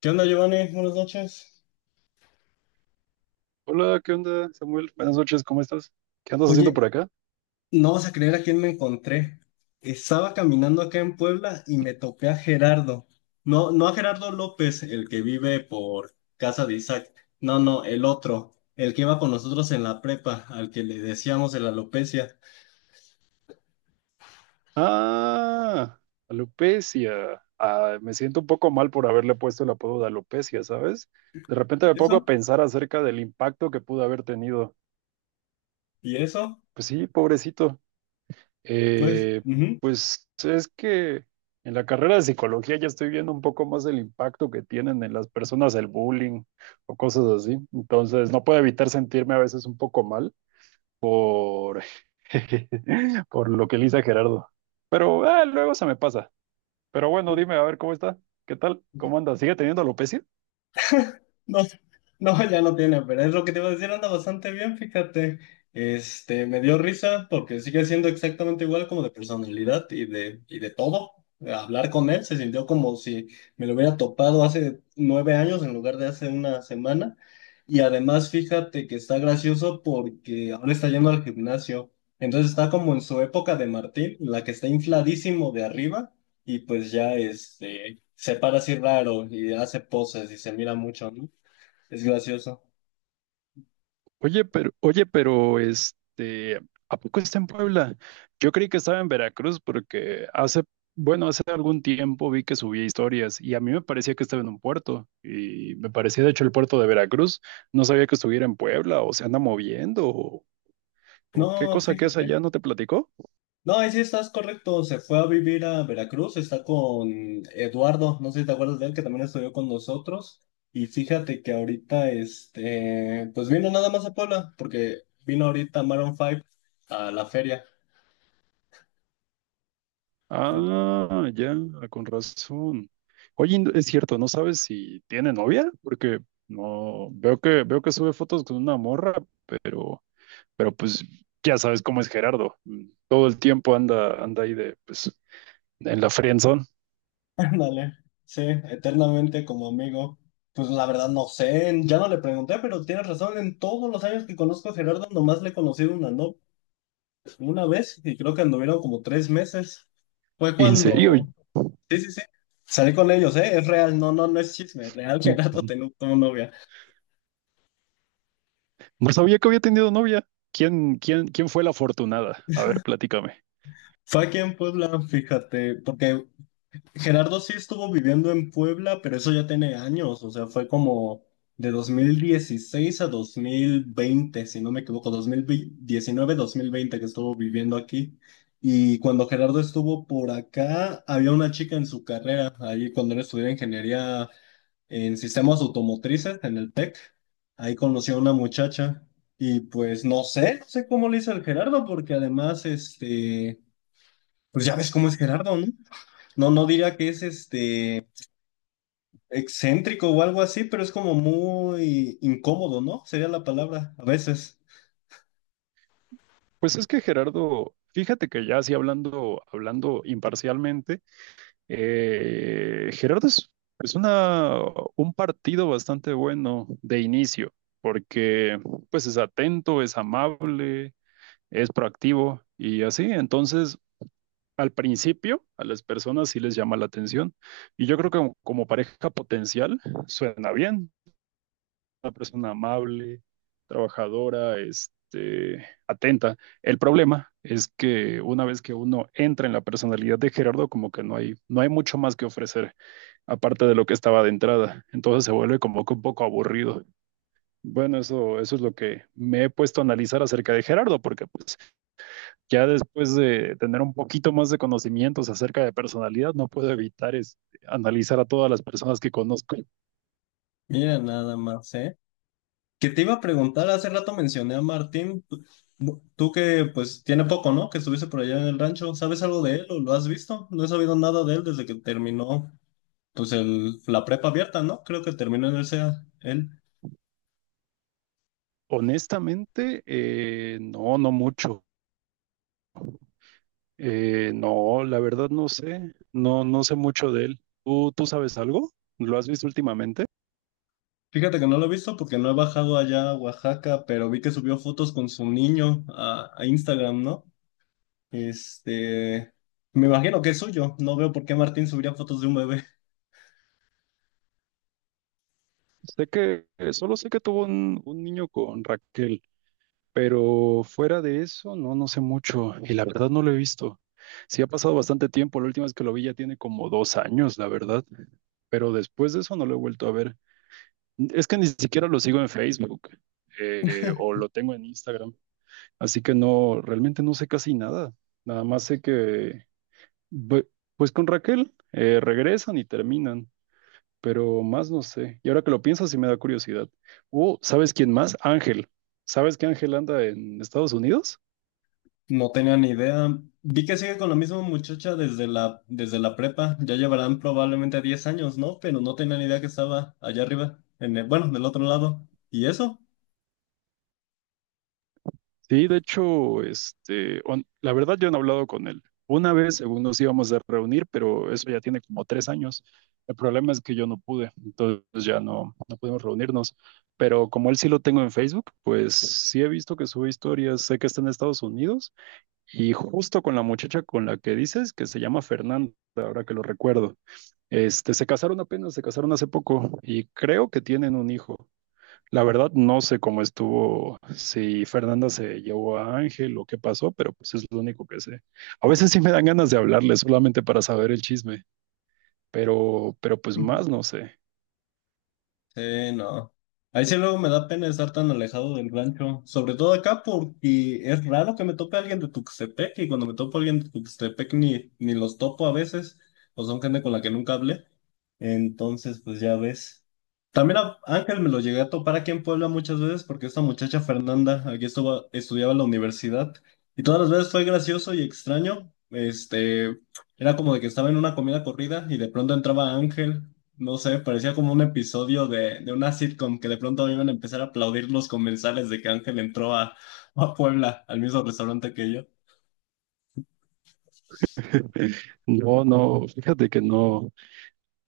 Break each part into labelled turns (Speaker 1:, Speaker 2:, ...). Speaker 1: ¿Qué onda, Giovanni? Buenas noches.
Speaker 2: Hola, ¿qué onda, Samuel? Buenas noches, ¿cómo estás? ¿Qué andas haciendo
Speaker 1: Oye,
Speaker 2: por acá?
Speaker 1: no vas a creer a quién me encontré. Estaba caminando acá en Puebla y me topé a Gerardo. No, no a Gerardo López, el que vive por casa de Isaac. No, no, el otro, el que iba con nosotros en la prepa, al que le decíamos de la alopecia.
Speaker 2: Ah, alopecia. Ah, me siento un poco mal por haberle puesto el apodo de alopecia, ¿sabes? De repente
Speaker 1: ¿Y
Speaker 2: me pongo a
Speaker 1: ¿Eso?
Speaker 2: pensar acerca del impacto que pudo haber tenido.
Speaker 1: ¿Y eso?
Speaker 2: Pues sí, pobrecito.
Speaker 1: Pues,
Speaker 2: Eh,
Speaker 1: ujú.
Speaker 2: pues es que en la carrera de psicología ya estoy viendo un poco más el impacto que tienen en las personas el bullying o cosas así. Entonces no puedo evitar sentirme a veces un poco mal. Por lo que Lisa Gerardo. Pero luego se me pasa. Pero bueno, dime a ver cómo está. ¿Qué tal? ¿Cómo anda? ¿Sigue teniendo alopecia?
Speaker 1: No, no, ya no tiene, pero es lo que te iba a decir, anda bastante bien, fíjate. Este, me dio risa porque sigue siendo exactamente igual como de personalidad y de todo. Hablar con él se sintió como si me lo hubiera topado hace 9 años en lugar de hace una semana. Y además, fíjate que está gracioso porque ahora está yendo al gimnasio. Entonces está como en su época de Martín, en la que está infladísimo de arriba y pues ya este, se para así raro y hace poses y se mira mucho, ¿no? Es gracioso.
Speaker 2: Oye, pero ¿a poco está en Puebla? Yo creí que estaba en Veracruz porque hace, bueno, hace algún tiempo vi que subía historias y a mí me parecía que estaba en un puerto y me parecía de hecho el puerto de Veracruz. No sabía que estuviera en Puebla o se anda moviendo o qué
Speaker 1: No,
Speaker 2: cosa que es
Speaker 1: fíjate.
Speaker 2: allá, ¿no te platicó?
Speaker 1: No, ahí sí estás correcto. Se fue a vivir a Veracruz. Está con Eduardo. No sé si te acuerdas de él, que también estudió con nosotros. Y fíjate que ahorita, este, pues vino nada más a Puebla, porque vino ahorita Maroon 5 a la feria.
Speaker 2: Ah, ya, ah, con razón. Oye, y es cierto, ¿no sabes si tiene novia? Porque no veo que veo que sube fotos con una morra, pero pues ya sabes cómo es Gerardo. Todo el tiempo anda ahí de pues en la friendzone.
Speaker 1: Ándale. Sí, eternamente como amigo. Pues la verdad no sé, ya no le pregunté, pero tienes razón. En todos los años que conozco a Gerardo, nomás le he conocido una, ¿no? Una vez, y creo que anduvieron como 3 meses, fue
Speaker 2: ¿En serio?
Speaker 1: cuando, sí, sí, sí, salí con ellos, ¿eh? Es real, no, no, no es chisme, real, Gerardo tenía como novia.
Speaker 2: No sabía que había tenido novia. ¿Quién fue la afortunada? A ver, platícame.
Speaker 1: Fue aquí en Puebla, fíjate, porque Gerardo sí estuvo viviendo en Puebla, pero eso ya tiene años, o sea, fue como de 2016 a 2020, si no me equivoco, 2019-2020 que estuvo viviendo aquí. Y cuando Gerardo estuvo por acá, había una chica en su carrera, ahí cuando él estudiaba ingeniería en sistemas automotrices en el TEC, ahí conoció a una muchacha y pues no sé, no sé cómo le hizo el Gerardo, porque además, este, pues ya ves cómo es Gerardo, ¿no? No, no diría que es este excéntrico o algo así, pero es como muy incómodo, ¿no? Sería la palabra, a veces.
Speaker 2: Pues es que Gerardo, fíjate que ya así hablando imparcialmente. Gerardo es un partido bastante bueno de inicio, porque pues es atento, es amable, es proactivo y así. Entonces, al principio, a las personas sí les llama la atención. Y yo creo que como, como pareja potencial suena bien, una persona amable, trabajadora, este, atenta. El problema es que una vez que uno entra en la personalidad de Gerardo, como que no hay, no hay mucho más que ofrecer aparte de lo que estaba de entrada. Entonces se vuelve como que un poco aburrido. Bueno, eso es lo que me he puesto a analizar acerca de Gerardo, porque pues ya después de tener un poquito más de conocimientos acerca de personalidad, no puedo evitar analizar a todas las personas que conozco.
Speaker 1: Mira, nada más, ¿eh? Que te iba a preguntar, hace rato mencioné a Martín, tú que pues tiene poco, ¿no? Que estuviste por allá en el rancho, ¿sabes algo de él o lo has visto? No he sabido nada de él desde que terminó, pues el, la prepa abierta, ¿no? Creo que terminó en el SEA, él.
Speaker 2: Honestamente, no, no mucho. No, la verdad no sé, no, no sé mucho de él. ¿Tú, tú sabes algo? ¿Lo has visto últimamente?
Speaker 1: Fíjate que no lo he visto porque no he bajado allá a Oaxaca, pero vi que subió fotos con su niño a Instagram, ¿no? Este, me imagino que es suyo. No veo por qué Martín subiría fotos de un bebé.
Speaker 2: Sé que, solo sé que tuvo un niño con Raquel. Pero fuera de eso, no, no sé mucho y la verdad no lo he visto. Sí ha pasado bastante tiempo, la última vez que lo vi ya tiene como dos años, la verdad, pero después de eso no lo he vuelto a ver. Es que ni siquiera lo sigo en Facebook, o lo tengo en Instagram, así que no, realmente no sé casi nada. Nada más sé que, bu- pues con Raquel regresan y terminan, pero más no sé. Y ahora que lo pienso, sí me da curiosidad. Oh, ¿sabes quién más? Ángel. ¿Sabes que Ángel anda en Estados Unidos?
Speaker 1: No tenía ni idea. Vi que sigue con la misma muchacha desde la prepa. Ya llevarán probablemente 10 años, ¿no? Pero no tenía ni idea que estaba allá arriba, en bueno, del otro lado. ¿Y eso?
Speaker 2: Sí, de hecho, la verdad yo no he hablado con él. Una vez, según nos íbamos a reunir, pero eso ya tiene como tres años. El problema es que yo no pude, entonces ya no, no pudimos reunirnos. Pero como él sí lo tengo en Facebook, pues sí he visto que sube historias, sé que está en Estados Unidos y justo con la muchacha con la que dices, que se llama Fernanda, ahora que lo recuerdo. Se casaron apenas, se casaron hace poco y creo que tienen un hijo. La verdad, no sé cómo estuvo, si Fernanda se llevó a Ángel o qué pasó, pero pues es lo único que sé. A veces sí me dan ganas de hablarle solamente para saber el chisme, pero pues más no sé.
Speaker 1: Sí, no. Ahí sí luego me da pena estar tan alejado del rancho, sobre todo acá porque es raro que me tope alguien de Tuxtepec y cuando me topo alguien de Tuxtepec ni los topo a veces, o son gente con la que nunca hablé, entonces pues ya ves. También a Ángel me lo llegué a topar aquí en Puebla muchas veces porque esta muchacha Fernanda aquí estuvo, estudiaba en la universidad y todas las veces fue gracioso y extraño, este, era como de que estaba en una comida corrida y de pronto entraba Ángel. No sé, parecía como un episodio de una sitcom que de pronto iban a empezar a aplaudir los comensales de que Ángel entró a, a Puebla, al mismo restaurante que yo.
Speaker 2: No, no, fíjate que no,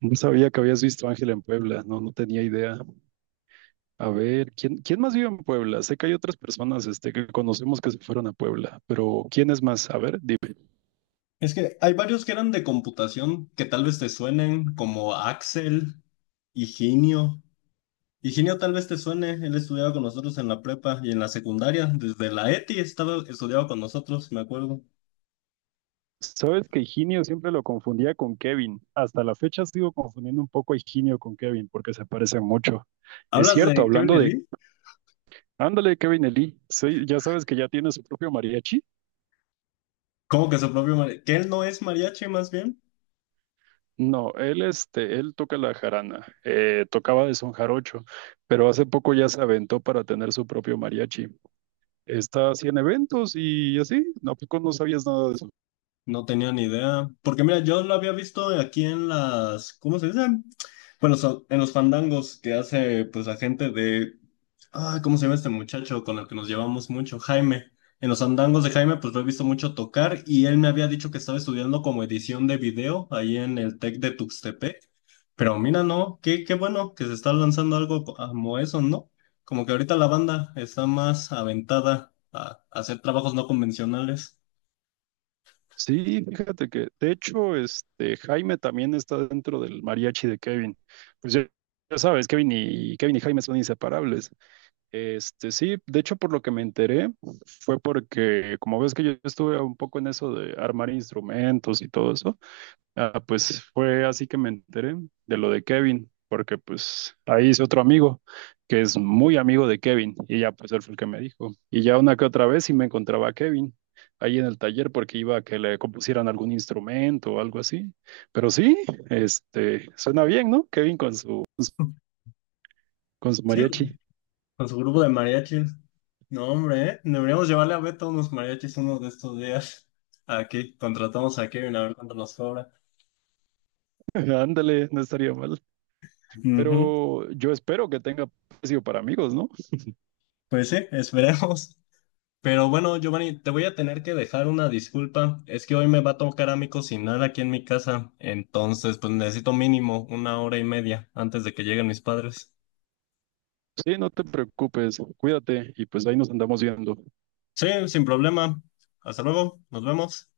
Speaker 2: no sabía que habías visto a Ángel en Puebla, no, no tenía idea. A ver, ¿quién, quién más vive en Puebla? Sé que hay otras personas, este, que conocemos que se fueron a Puebla, pero ¿quién es más? A ver,
Speaker 1: Es que hay varios que eran de computación que tal vez te suenen, como Axel, Higinio. Higinio tal vez te suene, él estudiaba con nosotros en la prepa y en la secundaria, desde la ETI estaba estudiaba con nosotros, me acuerdo.
Speaker 2: sabes que Higinio siempre lo confundía con Kevin. Hasta la fecha sigo confundiendo un poco a Higinio con Kevin porque se parecen mucho. Es
Speaker 1: ¿Hablas
Speaker 2: cierto,
Speaker 1: de Kevin
Speaker 2: hablando de...
Speaker 1: Lee?
Speaker 2: Ándale, Kevin Eli. Sí, ya sabes que ya tiene su propio mariachi.
Speaker 1: ¿Cómo que su propio mariachi? ¿Que él no es mariachi más bien?
Speaker 2: No, él, este, él toca la jarana. Tocaba de son jarocho, pero hace poco ya se aventó para tener su propio mariachi. Está así en eventos y así. ¿A poco no sabías nada de eso?
Speaker 1: No tenía ni idea. Porque mira, yo lo había visto aquí en las, ¿cómo se dice? Bueno, en los fandangos que hace pues la gente de, ah, ¿cómo se llama este muchacho con el que nos llevamos mucho? Jaime. En los fandangos de Jaime pues lo he visto mucho tocar y él me había dicho que estaba estudiando como edición de video ahí en el Tec de Tuxtepec. Pero mira, no, qué, qué bueno que se está lanzando algo como eso, ¿no? Como que ahorita la banda está más aventada a hacer trabajos no convencionales.
Speaker 2: Sí, fíjate que, de hecho, este Jaime también está dentro del mariachi de Kevin. Pues ya, ya sabes, Kevin y Jaime son inseparables. Este, sí, de hecho, por lo que me enteré, fue porque, como ves que yo estuve un poco en eso de armar instrumentos y todo eso. Ah, pues fue así que me enteré de lo de Kevin, porque pues ahí hice otro amigo que es muy amigo de Kevin y ya pues él fue el que me dijo. Y ya una que otra vez sí me encontraba a Kevin ahí en el taller porque iba a que le compusieran algún instrumento o algo así. Pero sí, suena bien, ¿no? Kevin con su
Speaker 1: Sí,
Speaker 2: mariachi.
Speaker 1: con su grupo de mariachis. No, hombre, ¿eh? Deberíamos llevarle a Beto unos mariachis uno de estos días. Aquí, contratamos a Kevin a ver cuánto nos cobra.
Speaker 2: Ándale, no estaría mal.
Speaker 1: Ujú.
Speaker 2: Pero yo espero que tenga precio para amigos, ¿no?
Speaker 1: Pues sí, esperemos. Pero bueno, Giovanni, te voy a tener que dejar una disculpa. Es que hoy me va a tocar a mí cocinar aquí en mi casa. Entonces, pues necesito mínimo una hora y media antes de que lleguen mis padres.
Speaker 2: Sí, no te preocupes, cuídate y pues ahí nos andamos viendo.
Speaker 1: Sí, sin problema. Hasta luego, nos vemos.